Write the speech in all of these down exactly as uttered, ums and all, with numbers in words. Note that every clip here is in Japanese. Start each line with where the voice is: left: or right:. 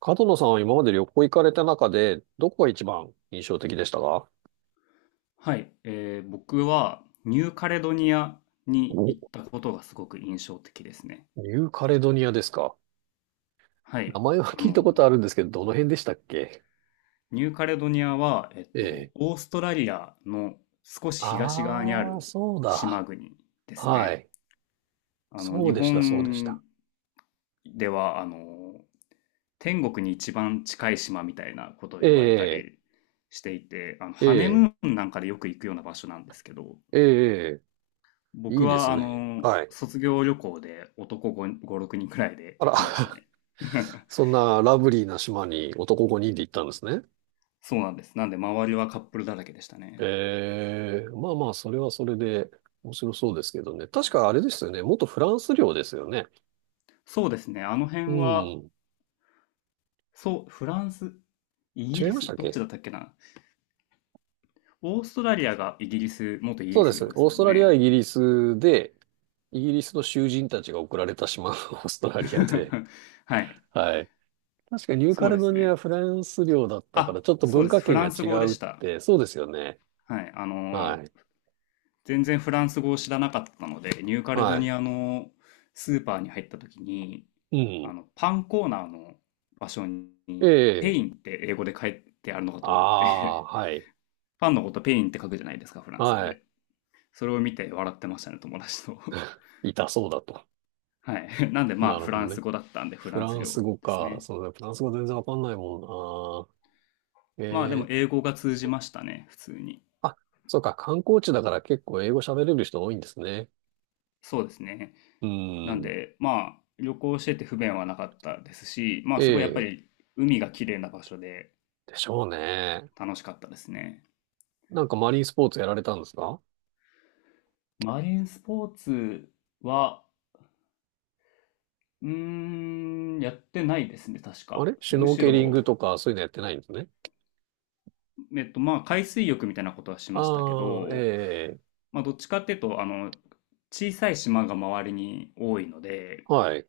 right: 角野さんは今まで旅行行かれた中で、どこが一番印象的でしたか？
left: はい、えー僕はニューカレドニアに行っ
right: お、
left: たことがすごく印象的ですね。
right: ニューカレドニアですか。
left: は
right: 名
left: い、
right: 前は
left: あ
right: 聞いたこと
left: の、
right: あるんですけど、どの辺でしたっけ？
left: ニューカレドニアは、えっ
right: え
left: と、
right: え。
left: オーストラリアの少し東側にあ
right: ああ、
left: る
right: そう
left: 島
right: だ。
left: 国です
right: は
left: ね。
right: い。
left: あの、
right: そう
left: 日
right: でした、そうでし
left: 本
right: た。
left: では、あの、天国に一番近い島みたいなことを
right: え
left: 言われた
right: え、
left: りしていて、あの、
right: え
left: ハネ
right: え、
left: ムーンなんかでよく行くような場所なんですけど、
right: ええ、い
left: 僕
right: いです
left: は、あ
right: ね。
left: の、
right: はい。
left: 卒業旅行で男5、ご、ろくにんくらいで
right: あら、
left: 行きました ね。
right: そんなラブリーな島に男ごにんで行ったんですね。
left: そうなんです。なんで、周りはカップルだらけでしたね。
right: ええ、まあまあ、それはそれで面白そうですけどね。確かあれですよね。元フランス領ですよね。
left: そうですね。あの
right: う
left: 辺は、
right: ん。
left: そう、フランス、イ
right: 違
left: ギ
right: い
left: リ
right: ました
left: ス、
right: っ
left: どっち
right: け？
left: だったっけな。オーストラリアがイギリス、元イギ
right: そう
left: リ
right: で
left: ス
right: す。
left: 領で
right: オ
left: す
right: ース
left: も
right: ト
left: ん
right: ラリアはイ
left: ね。
right: ギリスで、イギリスの囚人たちが送られた島の オーストラリアで。
left: はい。
right: はい。確かニューカ
left: そう
right: レ
left: で
right: ド
left: す
right: ニアは
left: ね。
right: フランス領だったから、
left: あ、
right: ちょっと
left: そう
right: 文
left: で
right: 化
left: す。フ
right: 圏
left: ラ
right: が
left: ンス
right: 違
left: 語で
right: うっ
left: した。
right: て、そうですよね。
left: はい。あの、
right: はい。
left: 全然フランス語を知らなかったので、ニューカレド
right: は
left: ニアのスーパーに入った時に、
right: い。う
left: あ
right: ん。
left: の、パンコーナーの場所
right: え
left: に、ペ
right: え。
left: インって英語で書いてあるのかと
right: あ
left: 思っ
right: あ、
left: て
right: はい。
left: パンのことペインって書くじゃないですか、フランス語
right: はい。
left: で。それを見て笑ってましたね、友達と
right: 痛そうだと。
left: はい。なんでま
right: な
left: あ、
right: る
left: フラ
right: ほ
left: ン
right: ど
left: ス
right: ね。
left: 語だったんで、フ
right: フ
left: ランス
right: ランス
left: 料
right: 語
left: です
right: か。
left: ね。
right: そうだ、フランス語全然わかんないもんな。
left: まあ、でも
right: ええ。
left: 英語が通じましたね、普通に。
right: あ、そうか。観光地だから結構英語喋れる人多いんですね。
left: そうですね。
right: う
left: なん
right: ん。
left: で、まあ、旅行してて不便はなかったですし、まあ、
right: え
left: すごいやっぱ
right: え、
left: り海が綺麗な場所で
right: でしょうね。
left: 楽しかったですね。
right: なんかマリンスポーツやられたんですか？
left: マリンスポーツは、うーん、やってないですね、確
right: あ
left: か。
right: れシュ
left: む
right: ノー
left: し
right: ケリン
left: ろ、
right: グとかそういうのやってないんですね。
left: えっと、まあ、海水浴みたいなことはしましたけ
right: ああ、え
left: ど、
right: え、
left: まあ、どっちかっていうと、あの、小さい島が周りに多いので、
right: はい。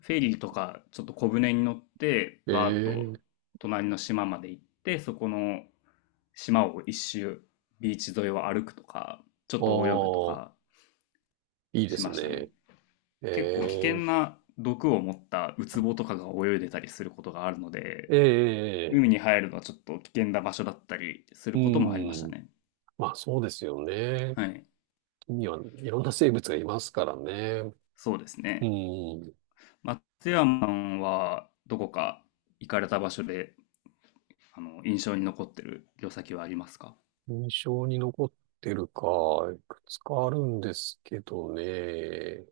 left: フェリーとか、ちょっと小船に乗って、
right: え
left: バーッと
right: え、
left: 隣の島まで行って、そこの島を一周、ビーチ沿いを歩くとか、ちょっ
right: あ
left: と泳ぐと
right: あ、
left: か
right: いいで
left: し
right: す
left: ましたね。
right: ね。
left: 結構危険
right: ええ、
left: な毒を持ったウツボとかが泳いでたりすることがあるので、
right: ええ、
left: 海に入るのはちょっと危険な場所だったりす
right: う
left: ることもありました
right: ん。
left: ね。
right: まあそうですよね。
left: はい。
right: 海にはいろんな生物がいますからね。
left: そうです
right: う
left: ね。
right: ん。
left: 松山はどこか行かれた場所で、あの、印象に残ってる旅先はありますか？
right: 印象に残ってるか、いくつかあるんですけどね。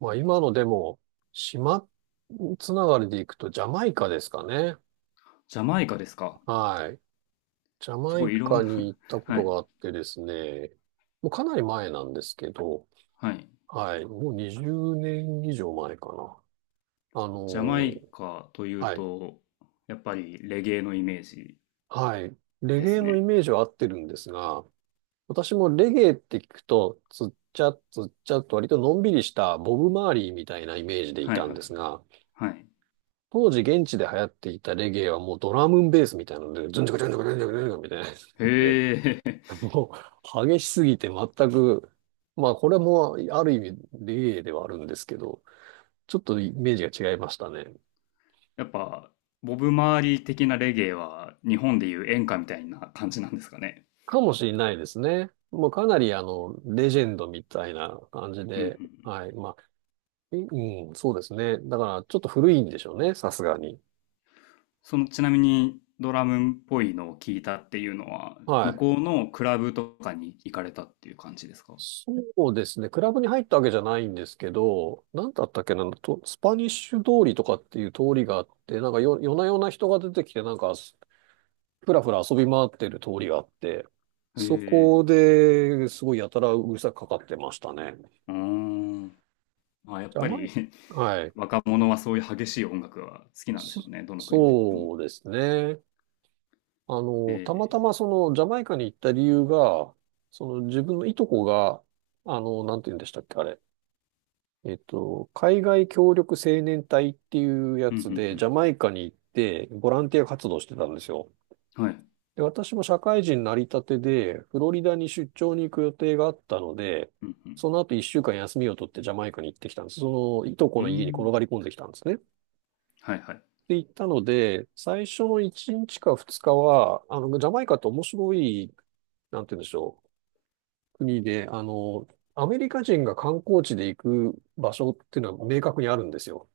right: まあ今のでも、島つながりで行くとジャマイカですかね。
left: ジャマイカですか？
right: はい。ジャ
left: す
right: マ
left: ご
right: イ
left: いいろん
right: カ
left: な
right: に行ったこ
left: は
right: とが
left: い。
right: あってですね、もうかなり前なんですけど、
left: はい。
right: はい。もうにじゅうねん以上前かな。あの
left: ジャマイ
right: ー
left: カという
right: はい。
left: と、やっぱりレゲエのイメージ
right: はい。レ
left: で
right: ゲエ
left: す
right: のイ
left: ね。
right: メージは合ってるんですが、私もレゲエって聞くと、つっちゃつっちゃと割とのんびりしたボブ・マーリーみたいなイメージでい
left: はい
right: た
left: は
right: んで
left: い。
right: すが、
left: はい。
right: 当時現地で流行っていたレゲエはもうドラムンベースみたいなので、ズンチョクズンチョクズンチョクズンチョクみたいなやつで、
left: へえ。
right: もう激しすぎて全く、まあこれもある意味レゲエではあるんですけど、ちょっとイメージが違いましたね。
left: やっぱ、ボブ・マーリー的なレゲエは日本でいう演歌みたいな感じなんですかね。
right: かもしれないですね。もうかなりあの、レジェンドみたいな感じ
left: うんう
right: で、
left: ん。
right: はい。まあ、えうん、そうですね。だからちょっと古いんでしょうね、さすがに。
left: その、ちなみにドラムっぽいのを聞いたっていうのは、向
right: はい。
left: こうのクラブとかに行かれたっていう感じですか？
right: そうですね。クラブに入ったわけじゃないんですけど、なんだったっけな、と、スパニッシュ通りとかっていう通りがあって、なんかよ、夜な夜な人が出てきて、なんか、ふらふら遊び回ってる通りがあって、
left: へ
right: そ
left: え。
right: こですごいやたらうるさくかかってましたね。
left: うーん。まあ、やっ
right: じゃあ、
left: ぱ
right: ま
left: り
right: あはい。
left: 若者はそういう激しい音楽が好きなんでし
right: そ、
left: ょうね。どの国でも。
right: そうですね。あ
left: え
right: の、たま
left: え。
right: たまその、ジャマイカに行った理由が、その自分のいとこが、あの、なんて言うんでしたっけ、あれ。えっと、海外協力青年隊っていうや
left: うんう
right: つで、ジ
left: ん
right: ャマイカに行って、ボランティア活動してたんですよ。
left: うん。はい。
right: で、私も社会人になりたてで、フロリダに出張に行く予定があったので、
left: うんうん。
right: その後一週間休みを取ってジャマイカに行ってきたんです。その、いとこ
left: うー
right: の家に転
left: ん。
right: がり込んできたんですね。
left: はいはい。
right: で、行ったので、最初のいちにちかふつかは、あの、ジャマイカって面白い、なんて言うんでしょう、国で、あの、アメリカ人が観光地で行く場所っていうのは明確にあるんですよ。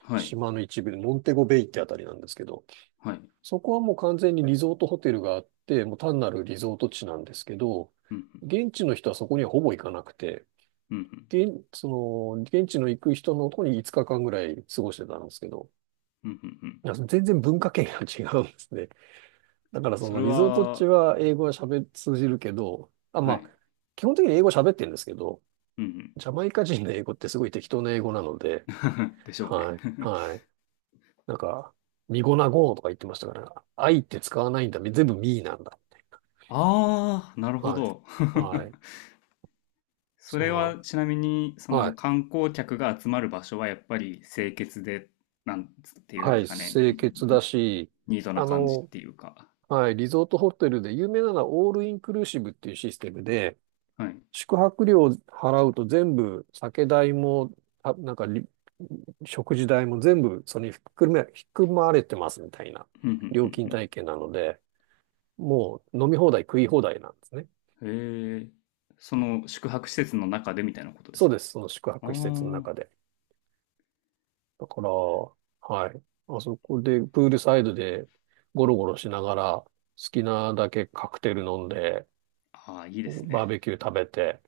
left: はい。
right: 島の一部で、モンテゴベイってあたりなんですけど、
left: はい。
right: そこはもう完全にリゾートホテルがあって、もう単なるリゾート地なんですけど、
left: うんうん。
right: 現地の人はそこにはほぼ行かなくて、
left: うんうん。
right: 現、その、現地の行く人のとこにいつかかんぐらい過ごしてたんですけど、
left: うんうんうん。
right: いや全然文化圏が違うんですね。だからそ
left: そ
right: の
left: れ
right: リゾート地
left: は、
right: は英語は喋、通じるけど、あ、
left: は
right: まあ、
left: い。
right: 基本的に英語喋ってるんですけど、
left: うんう
right: ジャマイカ人の英語ってすごい適当な英語なの
left: ん。
right: で、
left: でしょうね。
right: はい、はい。なんか、ミゴナゴーとか言ってましたから、愛って使わないんだ。全部ミーなんだ。
left: ああ、なるほ
right: はい。
left: ど。
right: はい。
left: そ
right: そ
left: れ
right: んな。
left: はちなみに、そ
right: は
left: の
right: い。
left: 観光客が集まる場所はやっぱり清潔で、なんっていうん
right: は
left: で
right: い。
left: すかね、
right: 清潔だし、
left: ニートな
right: あ
left: 感じっ
right: の、
left: ていうか。
right: はい。リゾートホテルで有名なのはオールインクルーシブっていうシステムで、
left: はい。
right: 宿泊料を払うと全部酒代も、あ、なんかり、食事代も全部それに含め、含まれてますみたいな
left: ふんふん
right: 料
left: ふ
right: 金
left: ん
right: 体系なので、もう飲み放題食い放題なんですね。
left: ふん。へえ。その宿泊施設の中でみたいなことで
right: そ
left: す
right: う
left: か？
right: です。その宿
left: あ
right: 泊施設の
left: ー
right: 中で。だから、はい。まあそこで、プールサイドでゴロゴロしながら、好きなだけカクテル飲んで、
left: あー、いいです
right: バー
left: ね。
right: ベキュー食べて、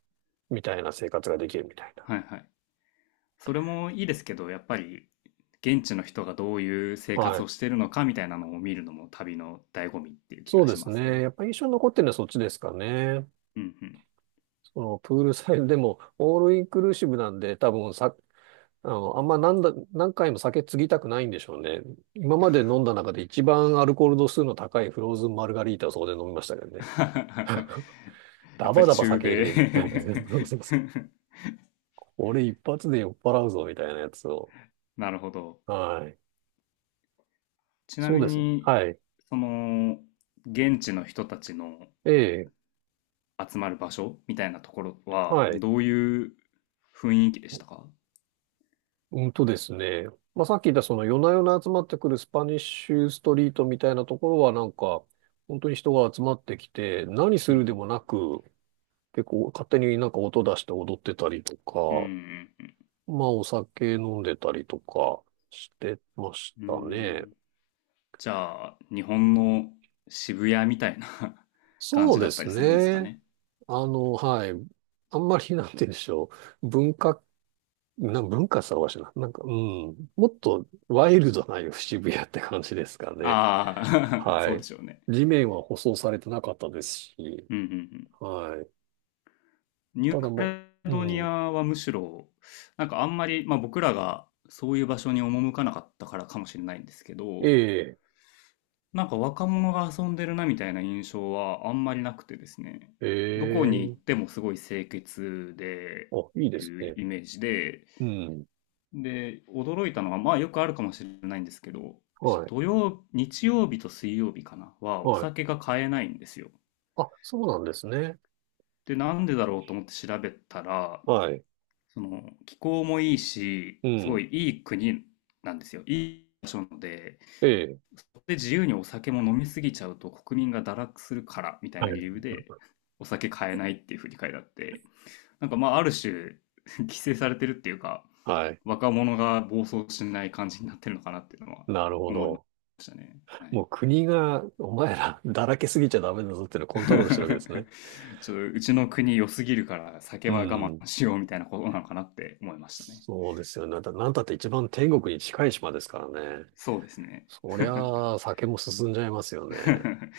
right: みたいな生活ができるみたいな。
left: はいはい。それもいいですけど、やっぱり現地の人がどういう生
right: は
left: 活を
right: い。
left: してるのかみたいなのを見るのも旅の醍醐味っていう気
right: そう
left: が
right: で
left: し
right: す
left: ます
right: ね。
left: ね。
right: やっぱ印象に残ってるのはそっちですかね。
left: うんうん。
right: そのプールサイドでも、オールインクルーシブなんで、多分さ、あの、あんま何だ、何回も酒継ぎたくないんでしょうね。今まで飲んだ中で一番アルコール度数の高いフローズンマルガリータをそこで飲みましたけどね。
left: や
right: ダ
left: っぱ
right: バ
left: り
right: ダバ
left: 中
right: 酒入れ
left: 米
right: てる。俺一発で酔っ払うぞ、みたいなやつを。
left: なるほど。
right: はい。
left: ちな
right: そう
left: み
right: です。
left: に、
right: はい。
left: その、現地の人たちの
right: ええ。
left: 集まる場所みたいなところは、
right: はい。
left: どういう雰囲気でしたか？
right: うんとですね。まあ、さっき言ったその夜な夜な集まってくるスパニッシュストリートみたいなところはなんか、本当に人が集まってきて、何す
left: うん
right: るで
left: うん。
right: もなく、結構勝手になんか音出して踊ってたりと
left: う
right: か、
left: ん
right: まあお酒飲んでたりとかしてまし
left: うんうん。ー
right: たね。
left: ん。じゃあ、日本の渋谷みたいな 感
right: そう
left: じだ
right: で
left: った
right: す
left: りするんですか
right: ね。
left: ね。
right: あの、はい。あんまりなんて言うんでしょう。文化なん文化さわしな。なんか、うん。もっとワイルドな渋谷って感じですかね。
left: ああ、そ
right: は
left: うで
right: い。
left: しょうね。
right: 地面は舗装されてなかったですし。
left: うんうんうん。
right: はい。
left: ニュー
right: ただ
left: カ
right: も
left: レ
right: う、う
left: ドニア
right: ん。
left: はむしろ、なんかあんまり、まあ僕らがそういう場所に赴かなかったからかもしれないんですけ
right: え
left: ど、
right: え、
left: なんか若者が遊んでるなみたいな印象はあんまりなくてですね、
right: え
left: どこに行
right: え。
left: ってもすごい清潔で、
right: あ、いい
left: い
right: です
left: う
right: ね。
left: イメージで、
right: うん。
left: で、驚いたのは、まあよくあるかもしれないんですけど、
right: はい。
left: 土曜、日曜日と水曜日かな、はお
right: はい。
left: 酒が買えないんですよ。
right: あ、そうなんですね。
left: で、なんでだろうと思って調べたら、
right: はい。
left: その気候もいいし、
right: う
left: すご
right: ん。
left: いいい国なんですよ。いい場所なので、
right: ええ。
left: で自由にお酒も飲みすぎちゃうと国民が堕落するからみたい
right: は
left: な理
right: い
left: 由でお酒買えないっていうふうに書いてあって、なんかまあある種 規制されてるっていうか、
right: はい。
left: 若者が暴走しない感じになってるのかなっていうのは
right: なるほ
left: 思いま
right: ど。
left: したね。は
right: も
left: い。
right: う国が、お前ら、だらけすぎちゃダメだぞっていうのを コントロールしてるわけですね。
left: ちょっとうちの国良すぎるから酒
right: う
left: は我慢
right: ん。
left: しようみたいなことなのかなって思いましたね。
right: そうですよね。だ、なんたって一番天国に近い島ですからね。
left: そうですね。
right: そりゃあ、酒も進んじゃいますよね。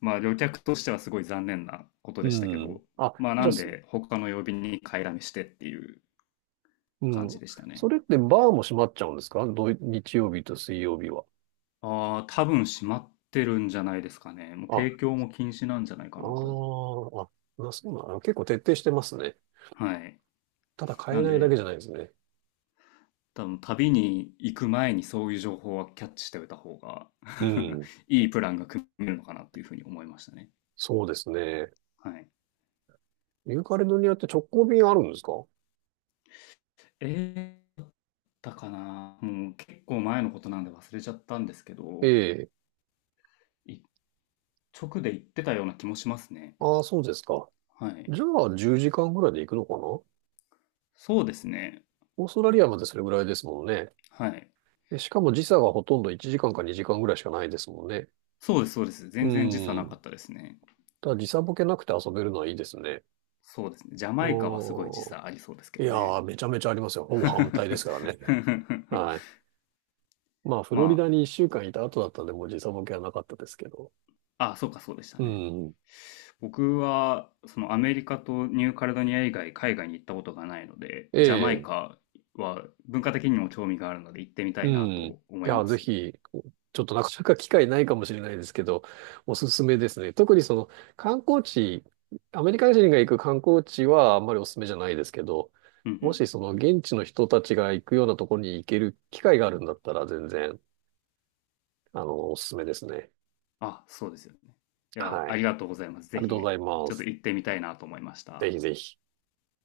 left: まあ旅客としてはすごい残念なこと
right: う
left: でしたけ
right: ん。
left: ど、
right: あ、
left: まあな
right: じゃあ、
left: ん
right: す
left: で他の曜日に買いだめしてっていう
right: う
left: 感
right: ん。
left: じでしたね。
right: それってバーも閉まっちゃうんですか？土日曜日と水曜日は。
left: ああ、多分閉まってるんじゃないですかね。もう
right: あ、あ
left: 提供も禁止なんじゃないか
right: あ、
left: なと。
right: あ、な、そうなの。結構徹底してますね。
left: はい。
right: ただ買
left: な
right: え
left: ん
right: ないだけ
left: で
right: じゃないですね。
left: 多分旅に行く前にそういう情報はキャッチしておいた方が
right: う ん。
left: いいプランが組めるのかなっていうふうに思いましたね。
right: そうですね。
left: はい。
right: ユーカリドニアって直行便あるんですか？
left: えーだったかなもう結構前のことなんで忘れちゃったんですけど、
right: ええ。
left: 一直で言ってたような気もしますね。
right: ああ、そうですか。
left: はい。
right: じゃあ、じゅうじかんぐらいで行くのかな？
left: そうですね。
right: オーストラリアまでそれぐらいですもんね。
left: はい。
right: で、しかも時差がほとんどいちじかんかにじかんぐらいしかないですもんね。
left: そうです、そうです。
right: う
left: 全然時差なか
right: ん。
left: ったですね。
right: ただ時差ボケなくて遊べるのはいいですね。
left: そうですね。ジャマイカはすごい時
right: おー。
left: 差ありそうですけ
right: い
left: ど
right: や
left: ね。
right: ー、めちゃめちゃありますよ。ほぼ反対で すからね。はい。まあ、フ
left: ま
right: ロリダにいっしゅうかんいた後だったんで、もう時差ボケはなかったですけど。
left: あ、あ、そうか、そうでした
right: う
left: ね。
right: ん。
left: 僕は、そのアメリカとニューカレドニア以外海外に行ったことがないので、ジャマイ
right: ええ
left: カは文化的にも興味があるので行ってみた
right: う
left: い
right: ん。
left: な
right: い
left: と思い
right: や、
left: ま
right: ぜ
left: す。
right: ひ、ちょっとなかなか機会ないかもしれないですけど、おすすめですね。特にその観光地、アメリカ人が行く観光地はあんまりおすすめじゃないですけど、
left: うんう
right: も
left: ん。
right: しその現地の人たちが行くようなところに行ける機会があるんだったら全然、あの、おすすめですね。
left: あ、そうですよね。いや、
right: は
left: あ
right: い。
left: りがとうございます。
right: あ
left: ぜ
right: りがとうござ
left: ひ、
right: い
left: ち
right: ま
left: ょっと
right: す。
left: 行ってみたいなと思いまし
right: ぜ
left: た。
right: ひぜひ。